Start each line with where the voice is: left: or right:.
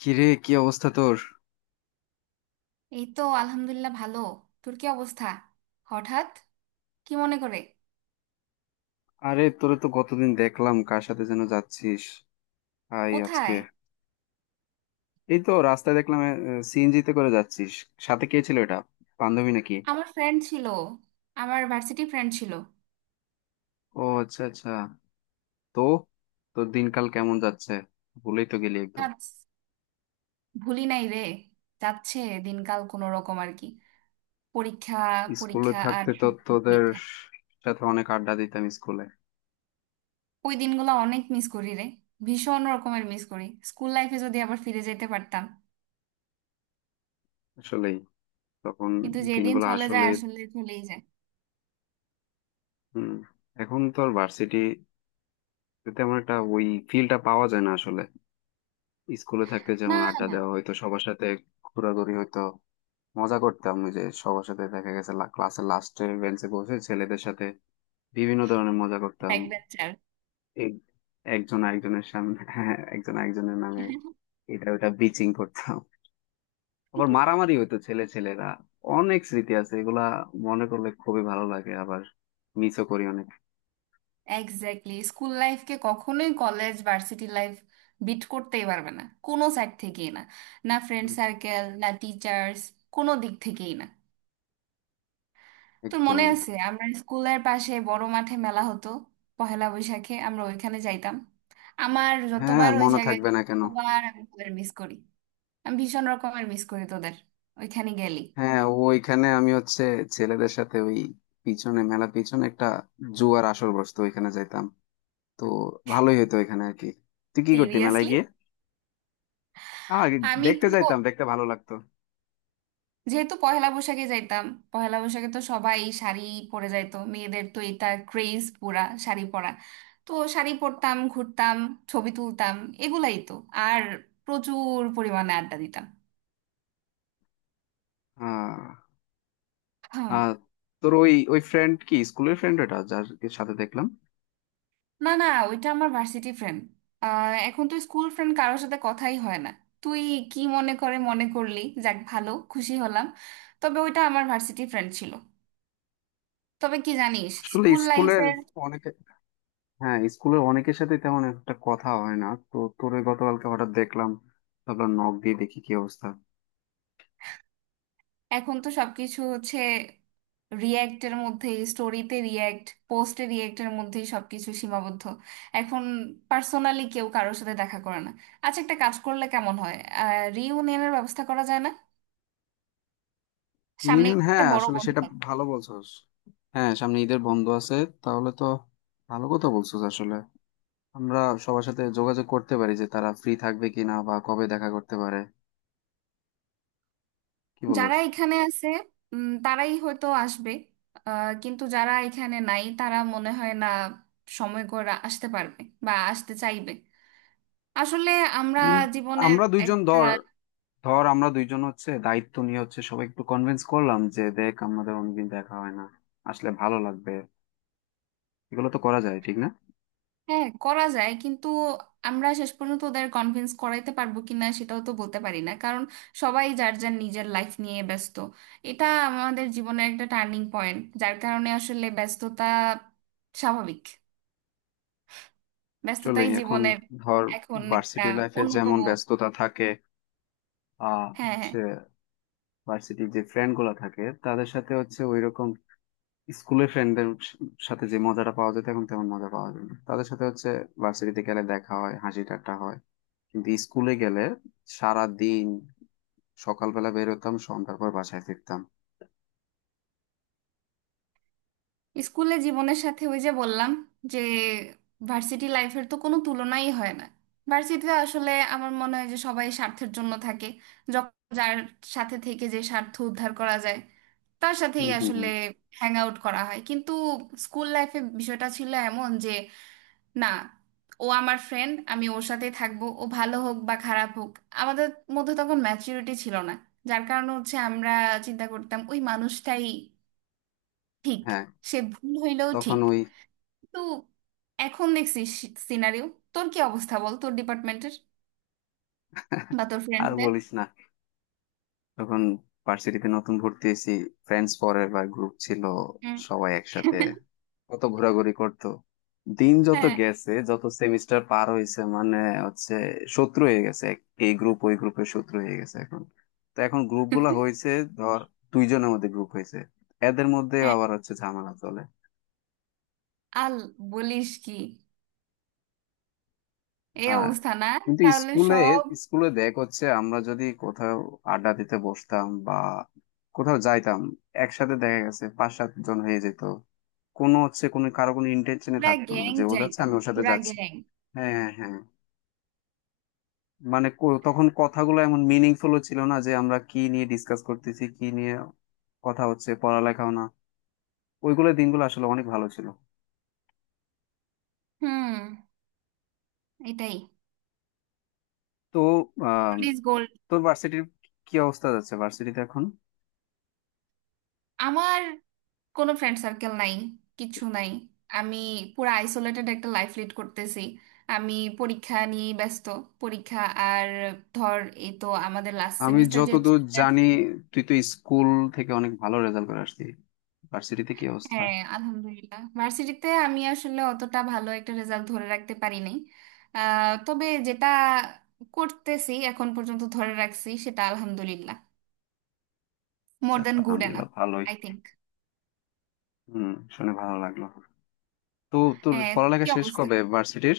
left: কিরে, কি অবস্থা তোর?
right: এই তো আলহামদুলিল্লাহ ভালো। তোর কি অবস্থা? হঠাৎ কি মনে করে?
left: আরে, তোরে তো গতদিন দেখলাম কার সাথে যেন যাচ্ছিস। আই আজকে
right: কোথায়?
left: এই তো রাস্তায় দেখলাম সিএনজি তে করে যাচ্ছিস। সাথে কে ছিল এটা? বান্ধবী নাকি?
right: আমার ফ্রেন্ড ছিল, আমার ভার্সিটি ফ্রেন্ড ছিল।
left: ও আচ্ছা আচ্ছা। তো তোর দিনকাল কেমন যাচ্ছে? ভুলেই তো গেলি একদম।
right: যাস, ভুলি নাই রে। যাচ্ছে, দিনকাল কোনো রকম আর কি। পরীক্ষা,
left: স্কুলে
right: পরীক্ষা আর
left: থাকতে তো
right: শুধু
left: তোদের
right: পরীক্ষা।
left: সাথে অনেক আড্ডা দিতাম স্কুলে।
right: ওই দিনগুলো অনেক মিস করি রে, ভীষণ রকমের মিস করি। স্কুল লাইফে যদি আবার ফিরে যেতে পারতাম।
left: আসলেই। তখন
right: কিন্তু যেদিন
left: দিনগুলো
right: চলে
left: আসলে।
right: যায় আসলে চলেই যায়।
left: হম। এখন তো আর ভার্সিটি তেমন একটা ওই ফিলটা পাওয়া যায় না আসলে। স্কুলে থাকতে
right: না,
left: যেমন আড্ডা
right: না।
left: দেওয়া হইতো সবার সাথে, ঘোরাঘুরি হইতো, মজা করতাম। ওই যে সবার সাথে দেখা গেছে ক্লাসের লাস্টের বেঞ্চে বসে ছেলেদের সাথে বিভিন্ন ধরনের মজা করতাম।
right: Back bencher.
left: এক- একজন আরেকজনের সামনে একজন আরেকজনের নামে এটা ওটা বিচিং করতাম। আবার মারামারি হইতো ছেলে ছেলেরা। অনেক স্মৃতি আছে এগুলা, মনে করলে খুবই ভালো লাগে, আবার মিসও করি অনেক।
right: এক্স্যাক্টলি, স্কুল লাইফকে কখনোই কলেজ ভার্সিটি লাইফ বিট করতেই পারবে না, কোনো সাইড থেকেই না। না ফ্রেন্ড সার্কেল, না টিচার্স, কোনো দিক থেকেই না। তোর
left: একদম।
right: মনে আছে আমরা স্কুলের পাশে বড় মাঠে মেলা হতো? পহেলা বৈশাখে আমরা ওইখানে যাইতাম। আমার
left: হ্যাঁ,
right: যতবার ওই
left: মনে
right: জায়গায়
left: থাকবে
right: যাই,
left: না কেন?
right: ততবার আমি তোদের মিস করি। আমি ভীষণ রকমের মিস করি তোদের। ওইখানে গেলি।
left: হ্যাঁ, ওইখানে আমি হচ্ছে ছেলেদের সাথে ওই পিছনে মেলা, পিছনে একটা জুয়ার আসর বসতো, ওইখানে যাইতাম। তো ভালোই হতো ওইখানে আর কি। তুই কি করতি মেলায়
right: সিরিয়াসলি,
left: গিয়ে? আহ
right: আমি
left: দেখতে
right: তো
left: যাইতাম, দেখতে ভালো লাগতো।
right: যেহেতু পহেলা বৈশাখে যাইতাম, পহেলা বৈশাখে তো সবাই শাড়ি পরে যাইতো, মেয়েদের তো এটা ক্রেজ পুরা, শাড়ি পরা। তো শাড়ি পরতাম, ঘুরতাম, ছবি তুলতাম, এগুলাই তো। আর প্রচুর পরিমাণে আড্ডা দিতাম।
left: আহ
right: হুম,
left: আহ তোর ওই ওই ফ্রেন্ড কি স্কুলের ফ্রেন্ড ওটা, যার সাথে দেখলাম?
right: না না, ওইটা আমার ভার্সিটি ফ্রেন্ড। এখন তো স্কুল ফ্রেন্ড কারোর সাথে কথাই হয় না। তুই কি মনে করে মনে করলি? যাক, ভালো, খুশি হলাম। তবে ওইটা আমার ভার্সিটি ফ্রেন্ড ছিল। তবে কি জানিস,
left: আসলে
right: স্কুল
left: স্কুলের
right: লাইফের।
left: অনেকে, হ্যাঁ স্কুলের অনেকের সাথে তেমন একটা কথা হয় না। তো তোর ওই গতকালকে হঠাৎ দেখলাম, তারপর নক দিয়ে দেখি কি অবস্থা।
right: এখন তো সবকিছু হচ্ছে রিয়্যাক্টের মধ্যে, স্টোরিতে রিয়্যাক্ট, পোস্টে রিয়্যাক্টের মধ্যেই সবকিছু সীমাবদ্ধ এখন। পার্সোনালি কেউ কারোর সাথে দেখা করে না। আচ্ছা, একটা কাজ করলে কেমন হয়? রিইউনিয়নের ব্যবস্থা করা যায় না? সামনে
left: রিইউনিয়ন,
right: একটা
left: হ্যাঁ
right: বড়
left: আসলে
right: বন্ধ।
left: সেটা ভালো বলছস। হ্যাঁ, সামনে ঈদের বন্ধ আছে, তাহলে তো ভালো কথা বলছস আসলে। আমরা সবার সাথে যোগাযোগ করতে পারি যে তারা ফ্রি থাকবে কিনা বা কবে দেখা করতে পারে। কি
right: যারা
left: বলস?
right: এখানে আছে তারাই হয়তো আসবে। কিন্তু যারা এখানে নাই তারা মনে হয় না সময় করে আসতে পারবে বা আসতে চাইবে। আসলে আমরা
left: উম,
right: জীবনের
left: আমরা দুইজন
right: একটা।
left: ধর, ধর আমরা দুইজন হচ্ছে দায়িত্ব নিয়ে হচ্ছে সবাই একটু কনভিন্স করলাম যে দেখ, আমাদের অনেকদিন দেখা হয় না, আসলে ভালো লাগবে। এগুলো তো করা যায়, ঠিক না?
right: হ্যাঁ, করা যায়, কিন্তু আমরা শেষ পর্যন্ত ওদের কনভিন্স করাইতে পারবো কিনা সেটাও তো বলতে পারি না, কারণ সবাই যার যার নিজের লাইফ নিয়ে ব্যস্ত। এটা আমাদের জীবনের একটা টার্নিং পয়েন্ট, যার কারণে আসলে ব্যস্ততা স্বাভাবিক।
left: আসলে
right: ব্যস্ততাই
left: এখন
right: জীবনের
left: ধর
right: এখন একটা
left: ভার্সিটি লাইফে যেমন
right: অন্যতম।
left: ব্যস্ততা থাকে। আহ
right: হ্যাঁ, হ্যাঁ।
left: ভার্সিটির যে ফ্রেন্ড গুলা থাকে তাদের সাথে হচ্ছে ওই রকম স্কুলের ফ্রেন্ডদের সাথে যে মজাটা পাওয়া যেত, এখন তেমন মজা পাওয়া যায় না তাদের সাথে হচ্ছে। ভার্সিটিতে গেলে দেখা হয়, হাসি ঠাট্টা হয়, কিন্তু স্কুলে গেলে সারা দিন সকালবেলা বের হতাম, সন্ধ্যার পর বাসায় ফিরতাম।
right: স্কুলে জীবনের সাথে ওই যে বললাম যে ভার্সিটি লাইফের তো কোনো তুলনাই হয় না। ভার্সিটিতে আসলে আমার মনে হয় যে সবাই স্বার্থের জন্য থাকে। যখন যার সাথে থেকে যে স্বার্থ উদ্ধার করা যায়, তার
left: হম
right: সাথেই
left: হম
right: আসলে
left: হম।
right: হ্যাং আউট করা হয়। কিন্তু স্কুল লাইফে বিষয়টা ছিল এমন যে, না, ও আমার ফ্রেন্ড, আমি ওর সাথে থাকবো, ও ভালো হোক বা খারাপ হোক। আমাদের মধ্যে তখন ম্যাচুরিটি ছিল না, যার কারণে হচ্ছে আমরা চিন্তা করতাম ওই মানুষটাই ঠিক,
left: হ্যাঁ,
right: সে ভুল হইলেও
left: তখন
right: ঠিক।
left: ওই
right: তো এখন দেখছি সিনারিও। তোর কি অবস্থা বল, তোর ডিপার্টমেন্টের বা তোর
left: আর
right: ফ্রেন্ডসদের?
left: বলিস না। যখন ভার্সিটিতে নতুন ভর্তি হয়েছি, ফ্রেন্ডস ফরেভার বা গ্রুপ ছিল,
right: হুম।
left: সবাই একসাথে কত ঘোরাঘুরি করতো। দিন যত
right: হ্যাঁ,
left: গেছে, যত সেমিস্টার পার হয়েছে, মানে হচ্ছে শত্রু হয়ে গেছে। এই গ্রুপ ওই গ্রুপের শত্রু হয়ে গেছে এখন। তো এখন গ্রুপ গুলা হয়েছে, ধর দুইজনের মধ্যে গ্রুপ হয়েছে, এদের মধ্যে
right: হ্যাঁ,
left: আবার হচ্ছে ঝামেলা চলে।
right: আল, বলিস কি? এই
left: হ্যাঁ,
right: অবস্থা না?
left: কিন্তু
right: তাহলে
left: স্কুলে,
right: সব।
left: স্কুলে দেখ হচ্ছে আমরা যদি কোথাও আড্ডা দিতে বসতাম বা কোথাও যাইতাম, একসাথে দেখা গেছে পাঁচ সাত জন হয়ে যেত। কোনো হচ্ছে কোনো কারো কোনো ইন্টেনশনে
right: পুরা
left: থাকতো না
right: গ্যাং
left: যে ও যাচ্ছে
right: যাইতো,
left: আমি ওর সাথে
right: পুরা
left: যাচ্ছি।
right: গ্যাং।
left: হ্যাঁ হ্যাঁ হ্যাঁ। মানে তখন কথাগুলো এমন মিনিংফুল ছিল না যে আমরা কি নিয়ে ডিসকাস করতেছি, কি নিয়ে কথা হচ্ছে, পড়ালেখাও না। ওইগুলো দিনগুলো আসলে অনেক ভালো ছিল।
right: হুম, এটাই।
left: তো আহ
right: পুলিশ গোল্ড।
left: তোর ভার্সিটির কি অবস্থা, যাচ্ছে ভার্সিটিতে এখন?
right: আমার কোনো ফ্রেন্ড সার্কেল নাই, কিছু নাই। আমি পুরা আইসোলেটেড একটা লাইফ লিড করতেছি। আমি পরীক্ষা নিয়ে ব্যস্ত, পরীক্ষা আর ধর, এই তো আমাদের লাস্ট
left: আমি
right: সেমিস্টার যে।
left: যতদূর জানি তুই তো স্কুল থেকে অনেক ভালো রেজাল্ট করে আসছিস, ভার্সিটিতে কি অবস্থা?
right: হ্যাঁ আলহামদুলিল্লাহ, ভার্সিটিতে আমি আসলে অতটা ভালো একটা রেজাল্ট ধরে রাখতে পারি নাই। তবে যেটা করতেছি এখন পর্যন্ত ধরে রাখছি সেটা আলহামদুলিল্লাহ মোর
left: যাক,
right: দ্যান গুড এনাফ,
left: আলহামদুলিল্লাহ ভালোই।
right: I think.
left: হুম, শুনে ভালো লাগলো। তো তোর
right: হ্যাঁ, তোর
left: পড়ালেখা
right: কি
left: শেষ
right: অবস্থা?
left: কবে ভার্সিটির?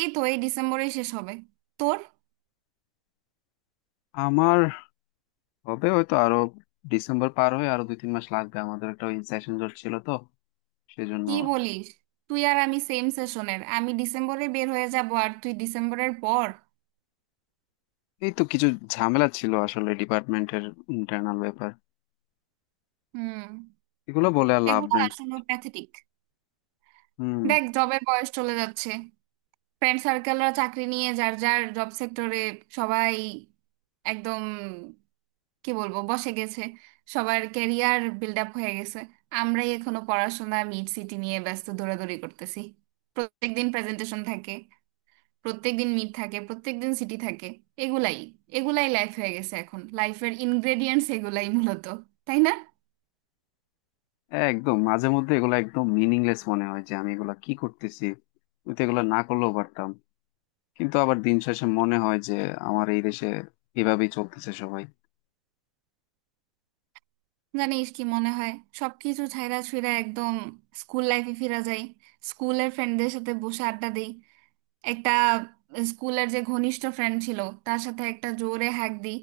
right: এই তো এই ডিসেম্বরেই শেষ হবে। তোর?
left: আমার হবে হয়তো আরো, ডিসেম্বর পার হয়ে আরো দুই তিন মাস লাগবে। আমাদের একটা ওই সেশন জট ছিল তো, সেজন্য
right: কি বলিস? তুই আর আমি সেম সেশনের, আমি ডিসেম্বরে বের হয়ে যাব আর তুই ডিসেম্বরের পর?
left: এই তো কিছু ঝামেলা ছিল আসলে ডিপার্টমেন্টের ইন্টারনাল ব্যাপার।
right: হুম,
left: এগুলো বলে আর লাভ
right: এগুলো
left: নাই।
right: আসলে প্যাথেটিক।
left: হুম।
right: দেখ, জবের বয়স চলে যাচ্ছে। ফ্রেন্ড সার্কেলরা চাকরি নিয়ে যার যার জব সেক্টরে সবাই একদম, কি বলবো, বসে গেছে। সবার ক্যারিয়ার বিল্ড আপ হয়ে গেছে। আমরাই এখনো পড়াশোনা, মিড, সিটি নিয়ে ব্যস্ত, দৌড়াদৌড়ি করতেছি। প্রত্যেকদিন প্রেজেন্টেশন থাকে, প্রত্যেকদিন মিড থাকে, প্রত্যেকদিন সিটি থাকে। এগুলাই এগুলাই লাইফ হয়ে গেছে এখন, লাইফের ইনগ্রেডিয়েন্টস এগুলাই মূলত, তাই না?
left: একদম মাঝে মধ্যে এগুলো একদম মিনিংলেস মনে হয় যে আমি এগুলা কি করতেছি, আমি তো এগুলো না করলেও পারতাম। কিন্তু আবার দিন শেষে মনে হয় যে আমার এই দেশে এভাবেই চলতেছে সবাই।
right: জানিস কি মনে হয়, সবকিছু ছাইড়া ছুঁইড়া একদম স্কুল লাইফে ফিরা যায়, স্কুলের ফ্রেন্ডদের সাথে বসে আড্ডা দেই একটা, স্কুলের যে ঘনিষ্ঠ ফ্রেন্ড ছিল তার সাথে একটা জোরে হাঁক দিই,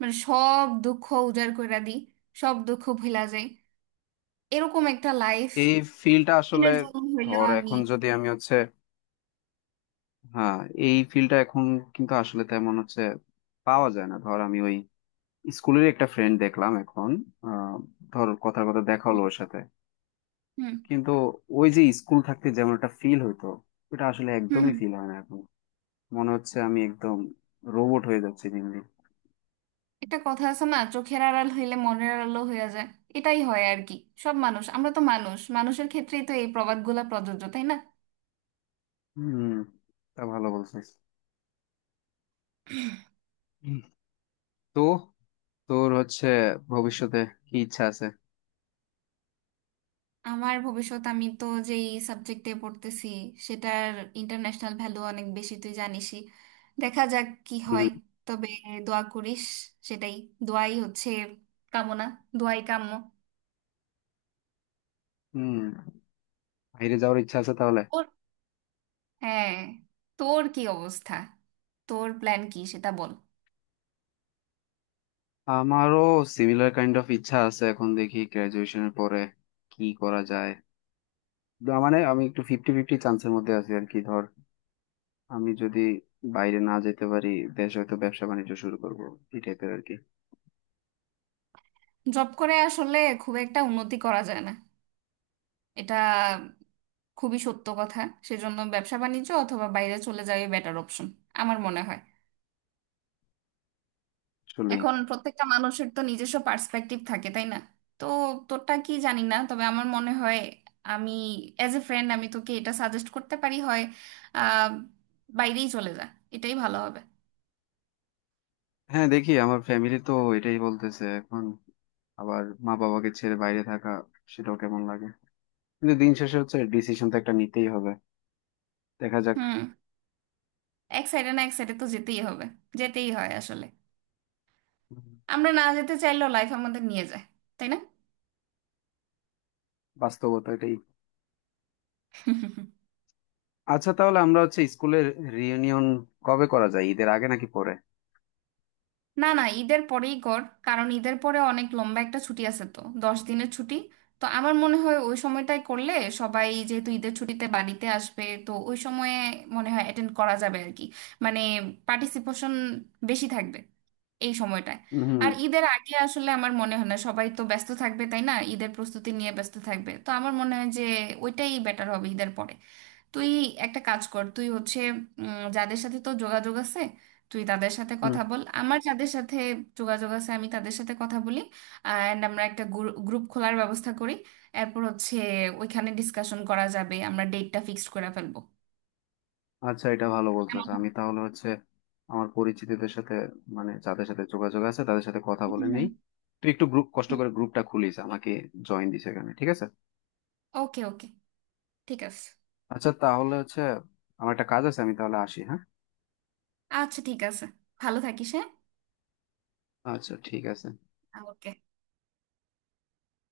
right: মানে সব দুঃখ উজাড় করে দিই, সব দুঃখ ভুলা যায় এরকম একটা লাইফ,
left: এই ফিল্ডটা আসলে,
right: দিনের জন্য হইলেও
left: ধর
right: আমি।
left: এখন যদি আমি হচ্ছে, হ্যাঁ এই ফিল্ডটা এখন কিন্তু আসলে তেমন হচ্ছে পাওয়া যায় না। ধর আমি ওই স্কুলের একটা ফ্রেন্ড দেখলাম এখন, আহ, ধর কথার কথা দেখা হলো
right: হুম,
left: ওর সাথে,
right: হুম,
left: কিন্তু ওই যে স্কুল থাকতে যেমন একটা ফিল হইতো, ওটা আসলে
right: হুম।
left: একদমই
right: হুম।
left: ফিল হয় না এখন। মনে হচ্ছে আমি একদম রোবট হয়ে যাচ্ছি দিন দিন।
right: একটা কথা আছে না, চোখের আড়াল হইলে মনের আড়ালও হয়ে যায়। এটাই হয় আর কি। সব মানুষ, আমরা তো মানুষ, মানুষের ক্ষেত্রেই তো এই প্রবাদগুলা প্রযোজ্য, তাই না?
left: হম, তা ভালো বলছিস। তো তোর হচ্ছে ভবিষ্যতে কি ইচ্ছা আছে?
right: আমার ভবিষ্যৎ, আমি তো যেই সাবজেক্টে পড়তেছি সেটার ইন্টারন্যাশনাল ভ্যালু অনেক বেশি, তুই জানিসই। দেখা যাক কি হয়।
left: হুম,
right: তবে দোয়া করিস, সেটাই, দোয়াই হচ্ছে কামনা, দোয়াই কাম্য।
left: হুম। বাইরে যাওয়ার ইচ্ছা আছে তাহলে?
right: তোর, হ্যাঁ। তোর কি অবস্থা? তোর প্ল্যান কি সেটা বল।
left: আমারও সিমিলার কাইন্ড অফ ইচ্ছা আছে, এখন দেখি গ্রাজুয়েশনের পরে কি করা যায়। না, মানে আমি একটু ফিফটি ফিফটি চান্সের মধ্যে আছি আর কি। ধর আমি যদি বাইরে না যেতে পারি, দেশে হয়তো ব্যবসা বাণিজ্য শুরু করব, এই টাইপের আর কি।
right: জব করে আসলে খুব একটা উন্নতি করা যায় না, এটা খুবই সত্য কথা। সেজন্য ব্যবসা বাণিজ্য অথবা বাইরে চলে যাওয়াই বেটার অপশন আমার মনে হয়।
left: আসলেই।
right: এখন প্রত্যেকটা মানুষের তো নিজস্ব পার্সপেক্টিভ থাকে, তাই না? তো তোরটা কি জানি না, তবে আমার মনে হয় আমি অ্যাজ এ ফ্রেন্ড আমি তোকে এটা সাজেস্ট করতে পারি হয়, আহ, বাইরেই চলে যা, এটাই ভালো হবে।
left: হ্যাঁ দেখি, আমার ফ্যামিলি তো এটাই বলতেছে এখন। আবার মা বাবাকে ছেড়ে বাইরে থাকা, সেটাও কেমন লাগে। কিন্তু দিন শেষে হচ্ছে ডিসিশন তো একটা নিতেই হবে। দেখা যাক।
right: হুম, এক সাইডে না এক সাইডে তো যেতেই হবে, যেতেই হয় আসলে।
left: হুম।
right: আমরা না যেতে চাইলেও লাইফ আমাদের নিয়ে যায়, তাই না?
left: বাস্তবতা এটাই। আচ্ছা, তাহলে আমরা হচ্ছে স্কুলের রিইউনিয়ন কবে করা যায়, ঈদের আগে নাকি পরে?
right: না, না, ঈদের পরেই কর। কারণ ঈদের পরে অনেক লম্বা একটা ছুটি আছে তো, 10 দিনের ছুটি। তো আমার মনে হয় ওই সময়টাই করলে, সবাই যেহেতু ঈদের ছুটিতে বাড়িতে আসবে তো ওই সময়ে মনে হয় অ্যাটেন্ড করা যাবে আর কি। মানে পার্টিসিপেশন বেশি থাকবে এই সময়টায়।
left: হুম
right: আর ঈদের আগে আসলে আমার মনে হয় না, সবাই তো ব্যস্ত থাকবে, তাই না? ঈদের প্রস্তুতি নিয়ে ব্যস্ত থাকবে, তো আমার মনে হয় যে ওইটাই বেটার হবে, ঈদের পরে। তুই একটা কাজ কর, তুই হচ্ছে যাদের সাথে তোর যোগাযোগ আছে তুই তাদের সাথে
left: হুম।
right: কথা বল, আমার যাদের সাথে যোগাযোগ আছে আমি তাদের সাথে কথা বলি। অ্যান্ড আমরা একটা গ্রুপ খোলার ব্যবস্থা করি। এরপর হচ্ছে ওইখানে ডিসকাশন করা যাবে, আমরা ডেটটা ফিক্সড করে ফেলবো।
left: আচ্ছা, এটা ভালো বলছো।
right: কেমন
left: আচ্ছা,
right: হয়?
left: আমি তাহলে হচ্ছে আমার পরিচিতদের সাথে, মানে যাদের সাথে যোগাযোগ আছে তাদের সাথে কথা বলে নেই।
right: হুম,
left: তুই একটু গ্রুপ, কষ্ট
right: হুম,
left: করে গ্রুপটা খুলিস, আমাকে জয়েন দিস এখানে, ঠিক আছে।
right: ওকে ওকে, ঠিক আছে।
left: আচ্ছা তাহলে হচ্ছে আমার একটা কাজ আছে, আমি তাহলে আসি, হ্যাঁ।
right: আচ্ছা ঠিক আছে, ভালো থাকিস, হ্যাঁ।
left: আচ্ছা ঠিক আছে।
right: Ah, ok.